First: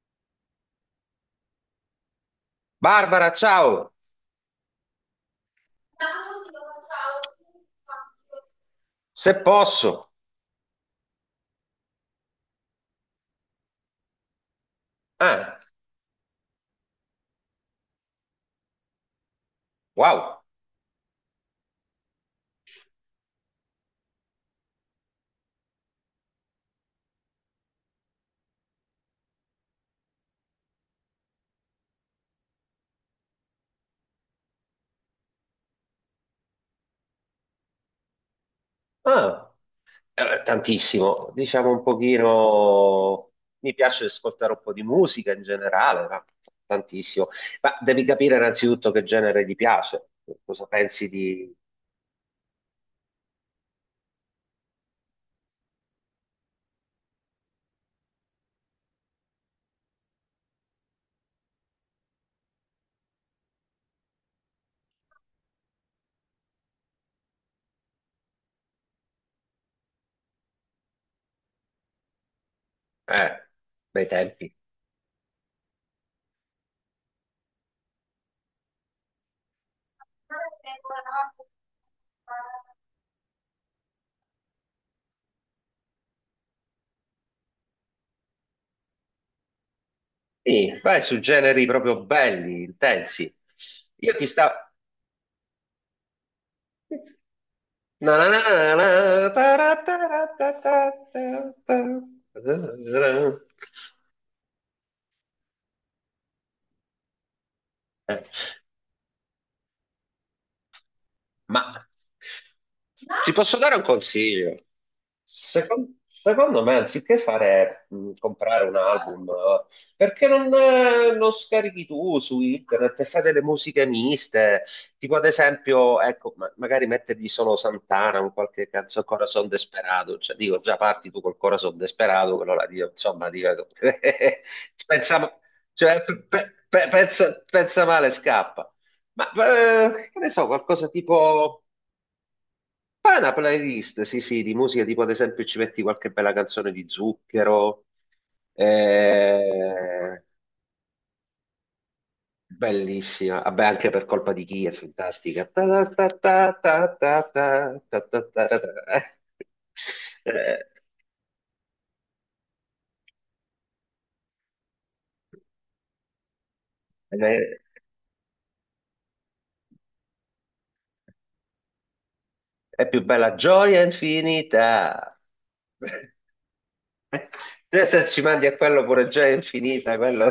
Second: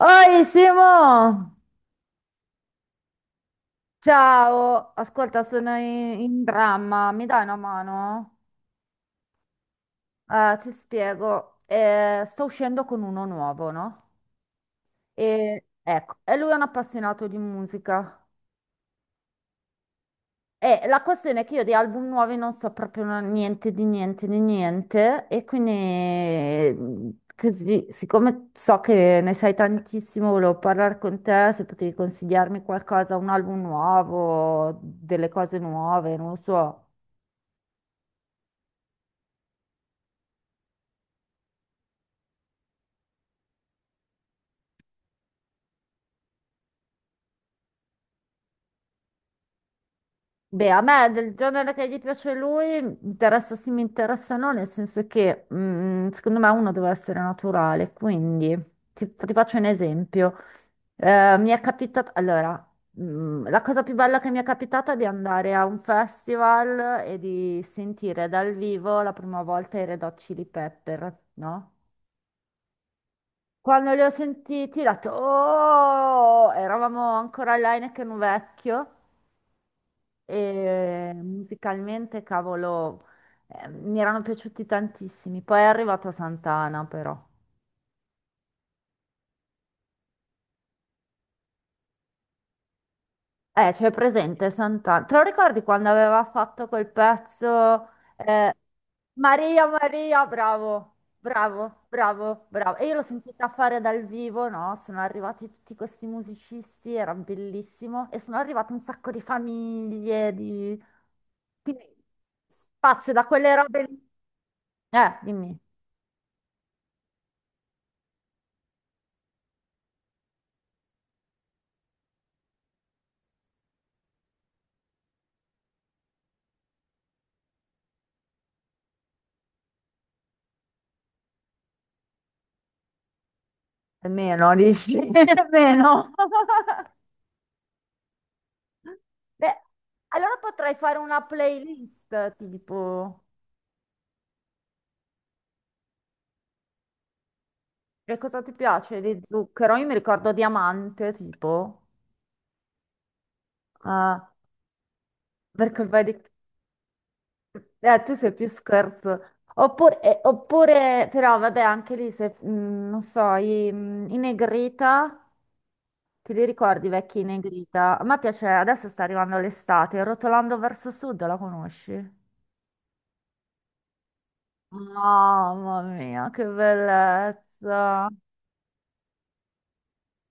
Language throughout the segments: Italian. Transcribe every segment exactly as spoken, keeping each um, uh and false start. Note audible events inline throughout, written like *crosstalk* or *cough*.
Oi Simo! Barbara, ciao! Ciao! Ascolta, sono in, in dramma, mi dai una mano? Se posso. Eh, ti spiego. Eh, sto uscendo con uno nuovo, no? Ah, E, ecco, e lui è un appassionato di musica. wow. E la questione è che io di album nuovi non so proprio na- niente di niente di niente, e quindi mm, così, siccome so che ne sai tantissimo, volevo parlare con te se potevi consigliarmi qualcosa, un album nuovo, delle cose nuove, non lo so. Ah, eh, tantissimo. Diciamo un pochino. Mi piace ascoltare un po' di musica in generale, ma tantissimo. Ma devi capire innanzitutto che genere ti piace. Cosa Beh, a pensi me del di. genere che gli piace a lui interessa sì, mi interessa no, nel senso che mm, secondo me uno deve essere naturale, quindi ti, ti faccio un esempio. Eh, mi è capitato, allora, mm, la cosa più bella che mi è capitata è di andare a un festival e di sentire dal vivo la prima volta i Red Hot Chili Pepper, no? Eh, Quando li bei ho tempi. sentiti, ho detto, oh, eravamo ancora all'Heineken vecchio. E eh, musicalmente, cavolo, eh, mi erano piaciuti tantissimi. Poi è arrivato Santana, però. Sì, vai su generi proprio belli, intensi. Eh, c'è Io ti presente stavo. Santana. Te lo ricordi quando aveva fatto quel pezzo? Na na na eh, na, na, Maria, tara tara Maria, ta ta bravo, ta ta, bravo, bravo, bravo. E io l'ho ta. sentita fare dal vivo, no? Sono arrivati tutti questi musicisti, era bellissimo. E sono arrivate un sacco di famiglie, di... Ma Quindi spazio da ti quelle posso dare robe un lì. consiglio? Eh, dimmi. Secon- Secondo me, anziché fare, mh, comprare un album, eh, perché non, eh, non scarichi tu su internet e fai delle musiche miste, tipo ad esempio, ecco, ma- magari mettergli solo Santana, un qualche canzone, Corazon Desperado, cioè dico, già parti tu col Corazon Desperado, quello là, dico, insomma, dico, *laughs* Meno, dici? *laughs* pensa, cioè, Meno. *laughs* pe- pe- pe- pensa pensa male, scappa. Ma Beh, eh, che ne allora so, potrei qualcosa fare una tipo. playlist, Fai tipo, una playlist, sì, sì, di musica, tipo ad esempio ci metti qualche bella canzone di Zucchero, e cosa ti piace di zucchero? Io mi eh, ricordo diamante, tipo, bellissima, vabbè anche per ah, colpa di chi è fantastica. perché Ta ta vedi, ta ta ta ta ta eh, tu ta sei ta più ta ta. scherzo. Oppure, eh, Eh, oppure, però, vabbè, anche lì, se, mm, non so, i, mm, i Negrita, ti li ricordi, i vecchi eh, Negrita? A me piace, adesso sta arrivando l'estate, Rotolando verso sud, la conosci? è più bella gioia infinita. Mamma *laughs* mia, che Eh, se bellezza. ci mandi a quello pure gioia infinita, quello.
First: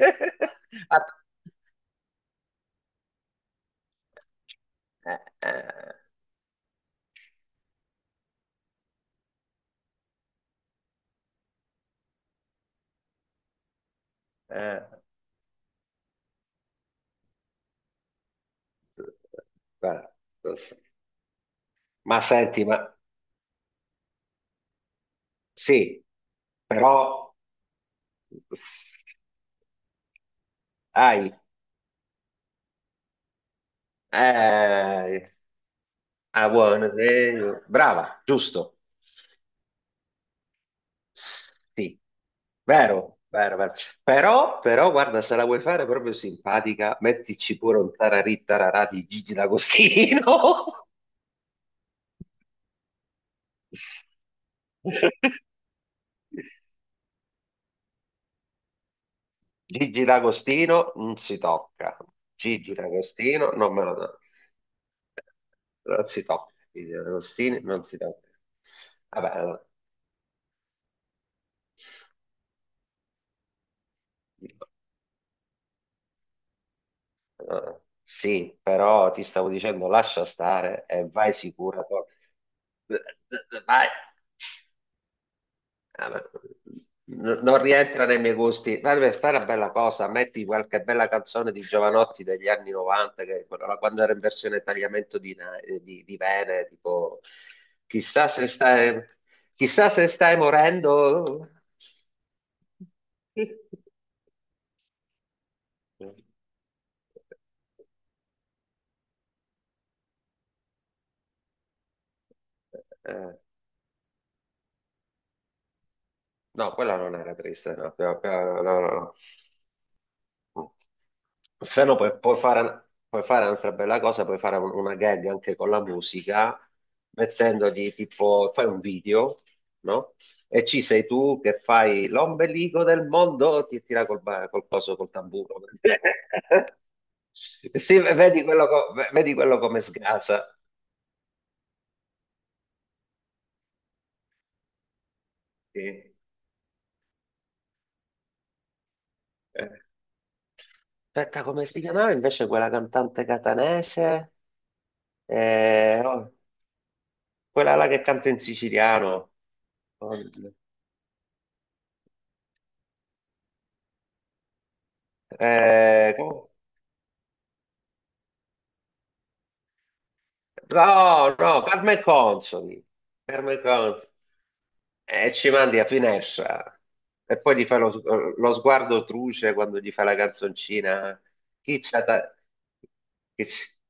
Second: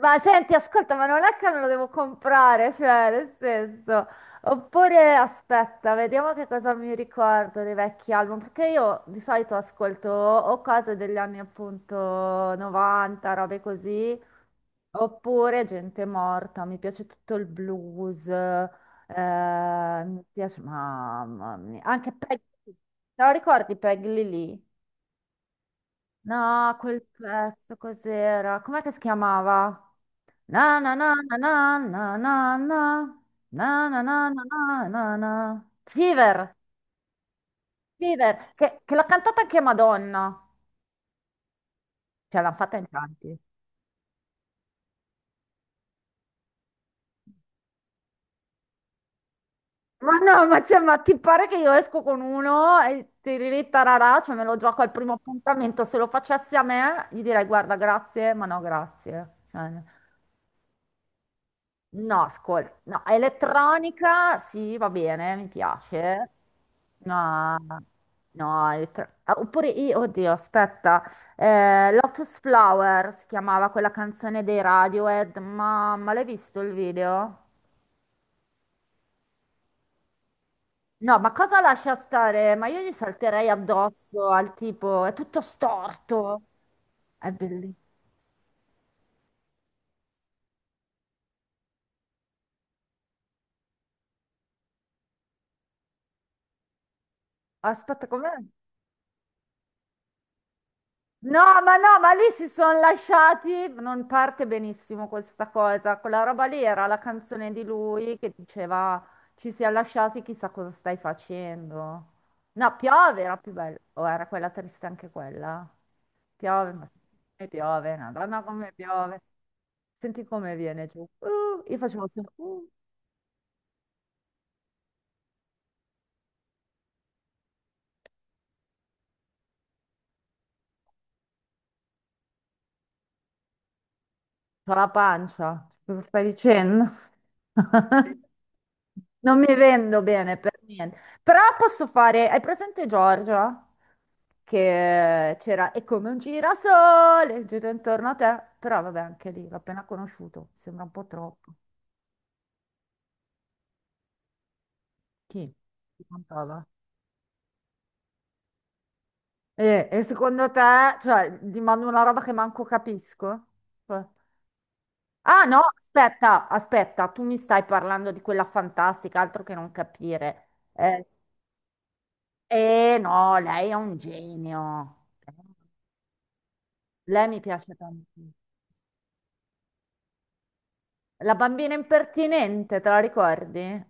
Ma senti, ascolta, Ah, ma non è che me lo devo comprare, cioè, nel senso. Oppure eh, aspetta, eh, vediamo che cosa mi ricordo dei vecchi album, perché io di solito ascolto o cose degli anni appunto novanta, robe così, eh, oppure gente morta, mi piace tutto il blues, eh, guarda, mi piace, mamma mia, anche ma Peg, senti, ma te lo ricordi Peg Lily? sì, No, quel però pezzo cos'era? Com'è che si chiamava? Na na na hai, na na na na na na na na na na na eh, na. ah, Fever, buono, eh, brava, Fever, giusto, che, che l'ha cantata anche Madonna. sì, Cioè, l'hanno fatta in vero, tanti. vero, vero. Però, però, guarda, se la vuoi fare proprio simpatica, mettici pure un tararì tararà di Gigi Ma D'Agostino. no, ma, cioè, ma ti pare che io esco con uno e tiriri tararà, cioè me lo gioco al primo *laughs* appuntamento. Se lo facessi a me, gli direi guarda, grazie, ma no, grazie. Cioè, Gigi D'Agostino non si tocca, no, ascolta, Gigi no, D'Agostino non me lo tocca, elettronica sì, va bene, mi non si piace. tocca, Gigi No, D'Agostino non si tocca. no, elettro- Vabbè, ah, allora. oppure io, oddio, aspetta, eh, Lotus Flower si chiamava quella canzone dei Radiohead, ma, ma l'hai visto il video? Eh, sì, però ti stavo dicendo lascia stare e No, ma vai cosa sicura. lascia Poi. stare? Ma io gli salterei Vai. addosso al tipo, è tutto Ah, beh, storto. È n- non bellissimo. rientra nei miei gusti. Dai, per fare una bella cosa, metti qualche bella canzone di Giovanotti degli anni novanta, che, quella- quando era in versione tagliamento di, na- eh, di, di vene, tipo Aspetta, chissà com'è? se stai, chissà se stai morendo. No, ma no, ma lì si sono lasciati, *laughs* non parte benissimo questa cosa, Eh, quella roba lì era la canzone di lui che diceva ci si è lasciati, chissà cosa stai facendo. No, piove era eh. più bella, o era quella triste anche quella? Piove, No, ma quella non era sì, triste, no, piove, no, madonna no, come no, no, no. piove. Senti come viene giù. Uh, io Se no facevo puoi, sempre... puoi uh. fare, puoi fare un'altra bella cosa, puoi fare un- una gag anche con la musica, mettendogli tipo, fai un video, no? E ci sei tu che fai l'ombelico del mondo, ti tira col, ba- col C'ho la coso, col tamburo. pancia. Cosa stai *laughs* dicendo? Sì, *laughs* vedi quello, co- vedi Non mi quello come vendo bene per sgasa. niente. Però posso fare. Hai presente Giorgia? Che c'era. È come Sì. un girasole, gira intorno a te. Però vabbè, anche lì l'ho Eh. appena conosciuto. Sembra un po' Aspetta, troppo. come si chiamava invece quella cantante catanese? Chi? Eh, Chi Oh. cantava? Quella là che canta in siciliano. E, e secondo te, cioè, gli mando una roba che manco capisco? Cioè, ah no, Eh, com- aspetta, aspetta, tu mi stai parlando di quella fantastica, altro che non capire. Eh, no, no, Carmen Consoli. Eh no, Carmen lei è un Consoli. genio. E ci mandi a finestra. Lei E mi poi gli piace fa lo, tanto. lo sguardo truce quando gli fa la canzoncina. La bambina Chi c'ha ta- impertinente, te la chi c- ricordi?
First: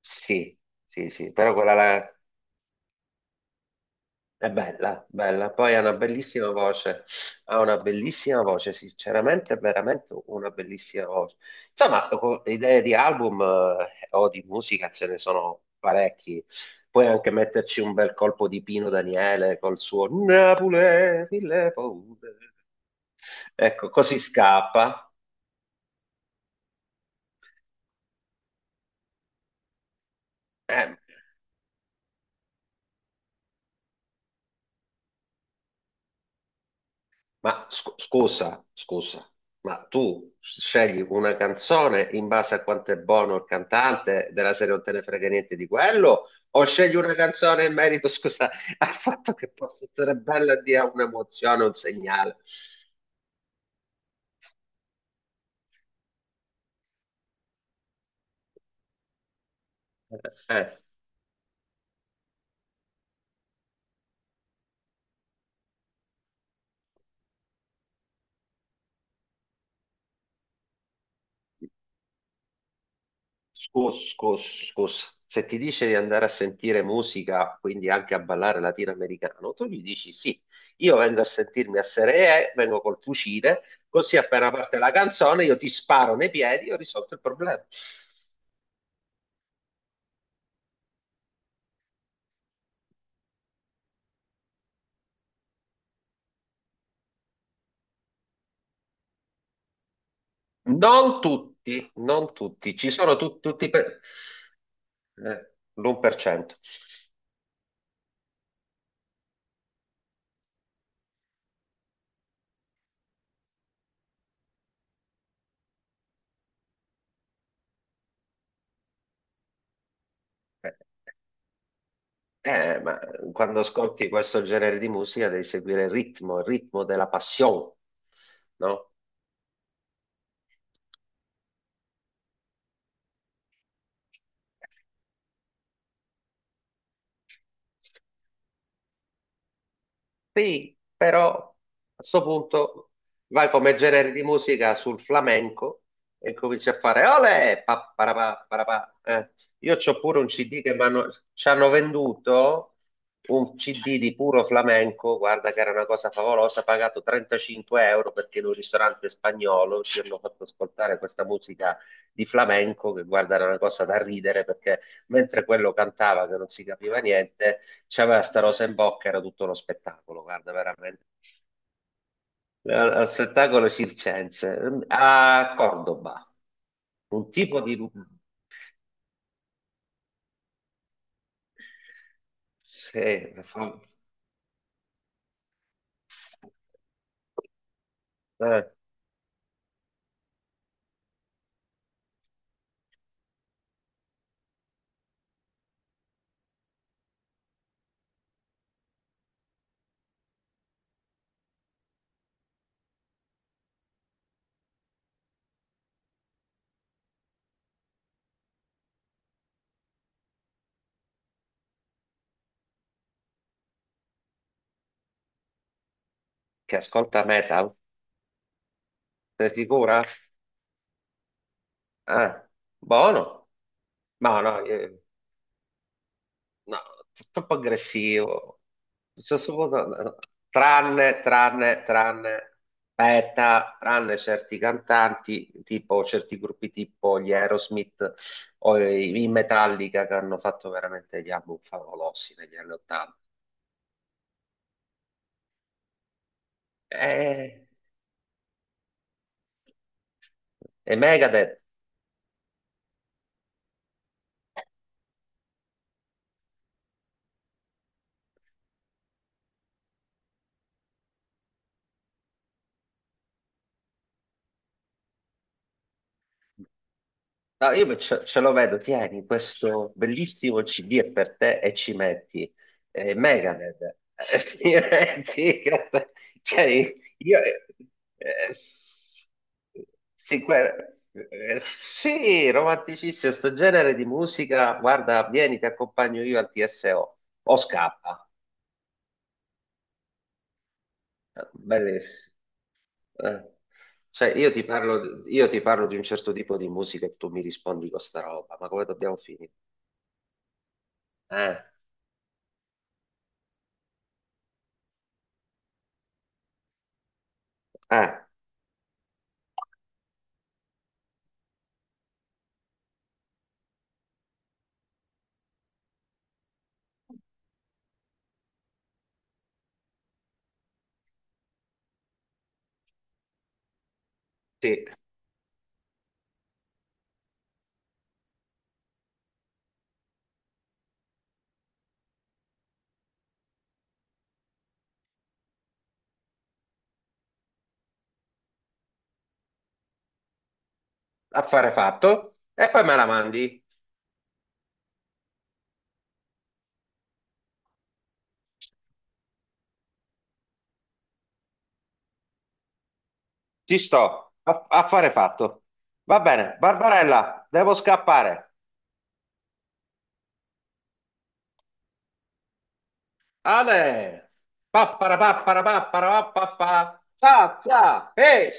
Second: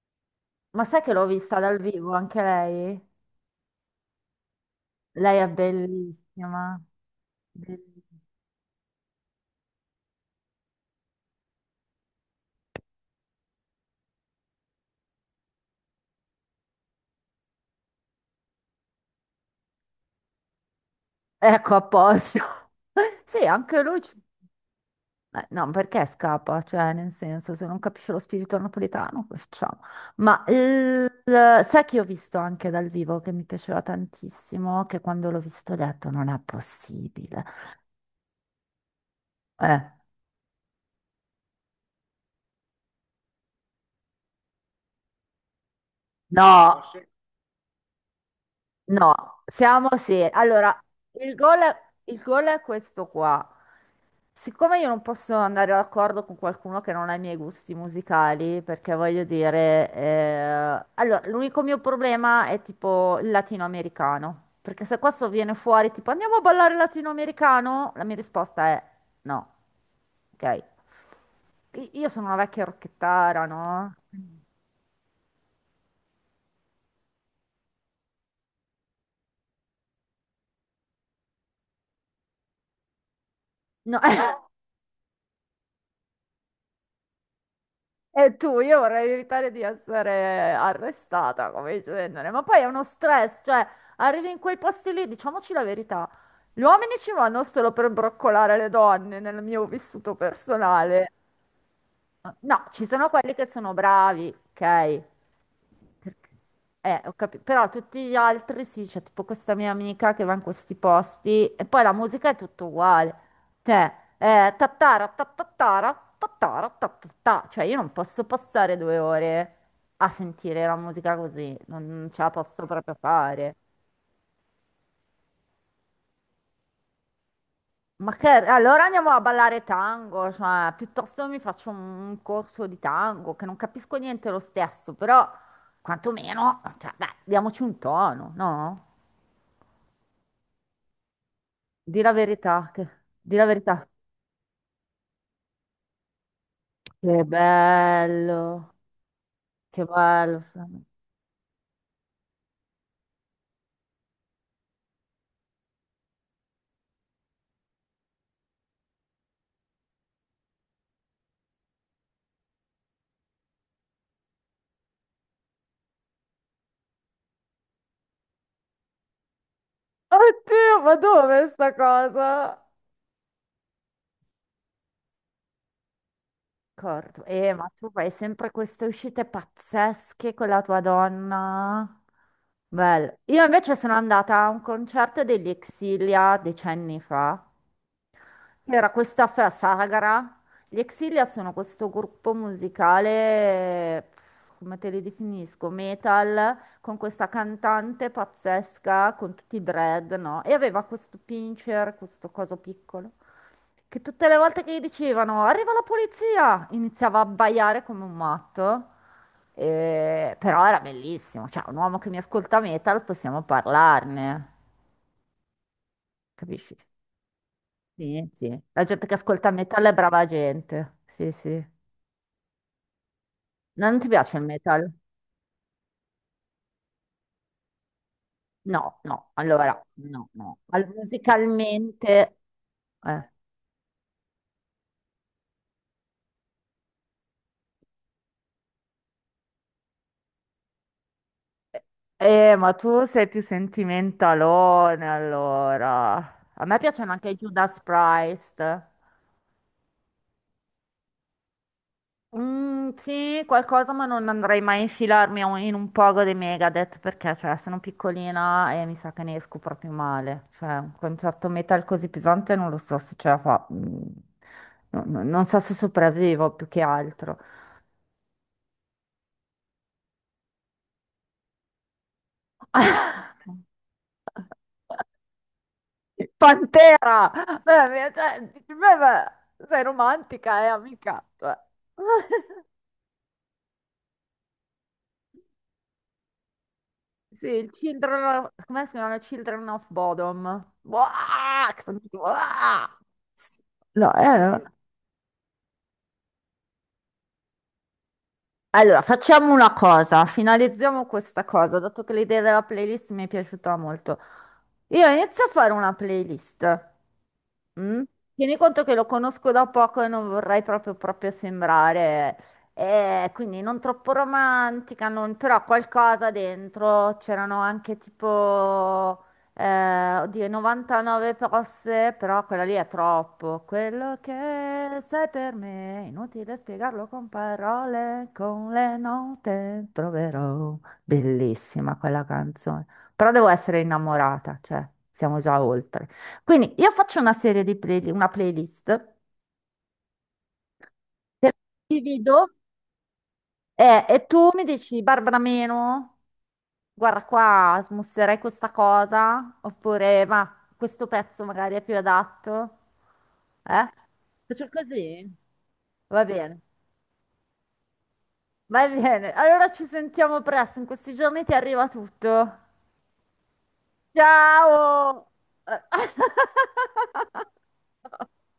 Sì, Ma sai sì, che l'ho sì, però vista quella dal vivo là anche lei? è bella, Lei è bella. Poi ha una bellissima bellissima. voce, ha una Bellissima. bellissima voce, sinceramente, è veramente una bellissima voce. Insomma, co- idee di album eh, o di musica ce ne sono parecchi. Puoi anche metterci un bel colpo di Pino Daniele col suo Napoli, mille Ecco, a paure. posto. *laughs* Sì, anche Ecco, lui. Ci- così scappa. Eh, no, perché scappa? Cioè, nel senso, se non capisce lo spirito napoletano, cosa facciamo? Ma Eh, il- sai che ho visto anche dal vivo che mi piaceva tantissimo, che quando l'ho visto ho detto non è possibile. Ma sc- scusa, scusa, Eh, ma tu scegli una canzone in base a quanto è buono il cantante della serie non te ne frega niente di quello, o No, scegli forse? una canzone in merito, *laughs* scusa, al fatto No, che possa siamo essere seri. bella e Allora, dia il gol, un'emozione, un il segnale? gol è questo qua. Siccome io non posso andare d'accordo con qualcuno che non ha i miei gusti musicali, perché voglio dire, Eh, eh, allora, l'unico mio problema è tipo il latinoamericano. Perché se questo viene fuori tipo andiamo a ballare latinoamericano, la mia risposta è no. Ok. Io sono una vecchia rocchettara, no? Scus, scus, scus. Se ti dice di andare a sentire musica, quindi anche a ballare latinoamericano, tu gli dici sì, io vengo a sentirmi a Seree, vengo col fucile, No. così appena *laughs* parte la canzone io ti sparo nei piedi e ho risolto il problema. E tu, io vorrei evitare di essere arrestata come genere, ma poi è uno stress, cioè arrivi in quei posti lì, diciamoci la verità, gli uomini ci vanno solo per broccolare le donne nel mio vissuto personale. Non tutti, non No, tutti, ci ci sono sono quelli tu- che tutti sono per. bravi, ok? eh, Perché- L'uno per cento. eh, ho capito. Però tutti gli altri sì, c'è tipo questa mia amica che va in questi posti e poi la musica è tutto uguale. Cioè, eh, tattara, tattattara, tattara, tattattà. Cioè, io non posso passare due ore a sentire Eh, la musica così, non, non ce la posso eh, proprio ma fare. quando ascolti questo genere di musica devi seguire il ritmo, il ritmo della passione, Ma che, allora no? andiamo a ballare tango, cioè, piuttosto mi faccio un un corso di tango, che non capisco niente lo stesso, però quantomeno, cioè, dai, diamoci un tono, no? Sì, però a Di la questo verità, che... punto di la vai come verità. genere di musica sul flamenco e cominci a fare Che bello, olè, pa, parapà, parapà. Eh, Io che c'ho pure un bello. C D che Flavio. m'hanno- ci hanno venduto, un C D di puro flamenco, guarda che era una cosa favolosa, pagato trentacinque euro perché in un ristorante spagnolo ci hanno fatto ascoltare questa musica di flamenco, che guarda era una cosa da ridere perché mentre quello cantava che non si capiva niente c'aveva sta rosa in bocca, era tutto uno spettacolo, guarda, Oddio, ma veramente. dove è sta cosa? Era uno spettacolo circense. A Cordoba, Corto. un Eh, tipo ma di. tu fai sempre queste uscite pazzesche con la tua donna. Bello. Sì, Io invece fa- sono andata a un concerto degli Exilia decenni fa. eh, Era questa festa sagra. Gli Exilia sono questo gruppo musicale, come te li definisco, metal, con questa cantante pazzesca, con tutti i dread, no? E aveva questo pincher, questo coso piccolo, che tutte le volte che gli dicevano arriva la polizia, iniziava a abbaiare come un matto. Eh, però era bellissimo, cioè un uomo che mi ascolta metal, possiamo parlarne, capisci? che ascolta metal, Sì, sì. La gente che ascolta sei metal è sicura? brava gente. Sì, sì. No, Eh, buono. non ti piace Ma il no, no, metal? no, t- troppo aggressivo. No, no. Cioè, suppo- Allora, no, no. Al- tranne, tranne, musicalmente... tranne, Eh. aspetta, tranne certi cantanti, tipo certi gruppi tipo gli Aerosmith o i, i Metallica che hanno fatto veramente gli album favolosi Eh, negli anni ma tu Ottanta. sei più sentimentalone, allora. A me piacciono anche i E, Judas Priest. e Megadeth. Mm, sì, qualcosa, ma non andrei mai a infilarmi a un- in un pogo dei Megadeth perché, cioè, sono piccolina e mi sa che ne esco proprio male. Cioè, un concerto metal così pesante non lo so se ce la fa. mm, no- no- non so se sopravvivo più che altro. No, io me- ce, ce lo vedo, tieni questo bellissimo C D è per te e ci metti eh, *laughs* Megadeth. Eh, sì, *laughs* che- cioè, Pantera! io, Beh, beh, cioè, eh, dici, beh, s- beh, sei sì, romantica, eh, que- amica. Cioè. eh, sì, *laughs* romanticissimo, sto genere di musica, guarda, vieni, ti accompagno io al T S O, o Sì, o il Children scappa, of- come si chiama? Children of Bodom. Buah, che fanno tutti, bellissimo. buah. Eh. No, Cioè, eh, no, io ti no. parlo, io ti parlo di un certo tipo di musica e tu mi rispondi con sta roba, ma come Allora, dobbiamo facciamo finire? una cosa, finalizziamo questa Eh, cosa, dato che l'idea della playlist mi è piaciuta molto. Io inizio a fare una playlist. Mm? eh. Tieni conto che lo conosco da poco e non vorrei proprio, proprio sembrare, eh, quindi non troppo romantica, non- però qualcosa dentro. C'erano anche tipo, eh, oddio, novantanove posse, però quella lì è troppo. Quello Sì, che sei per me, inutile spiegarlo con parole, con le note troverò. Bellissima quella canzone, però devo essere innamorata, cioè siamo già oltre. Quindi io faccio una serie di play- una playlist, te la affare fatto. divido E poi me la mandi. eh, e tu mi dici, Barbara meno, guarda qua, smusserei questa cosa, oppure ma questo pezzo magari è più adatto. Ci Eh? sto. A- Faccio Affare così? fatto. Va Va bene, bene, Barbarella, devo scappare. va bene. Allora ci sentiamo presto, in questi giorni ti arriva tutto. Ale! Pappara Ciao! pappara pappara pappara. Ciao, *laughs* ciao. Ehi!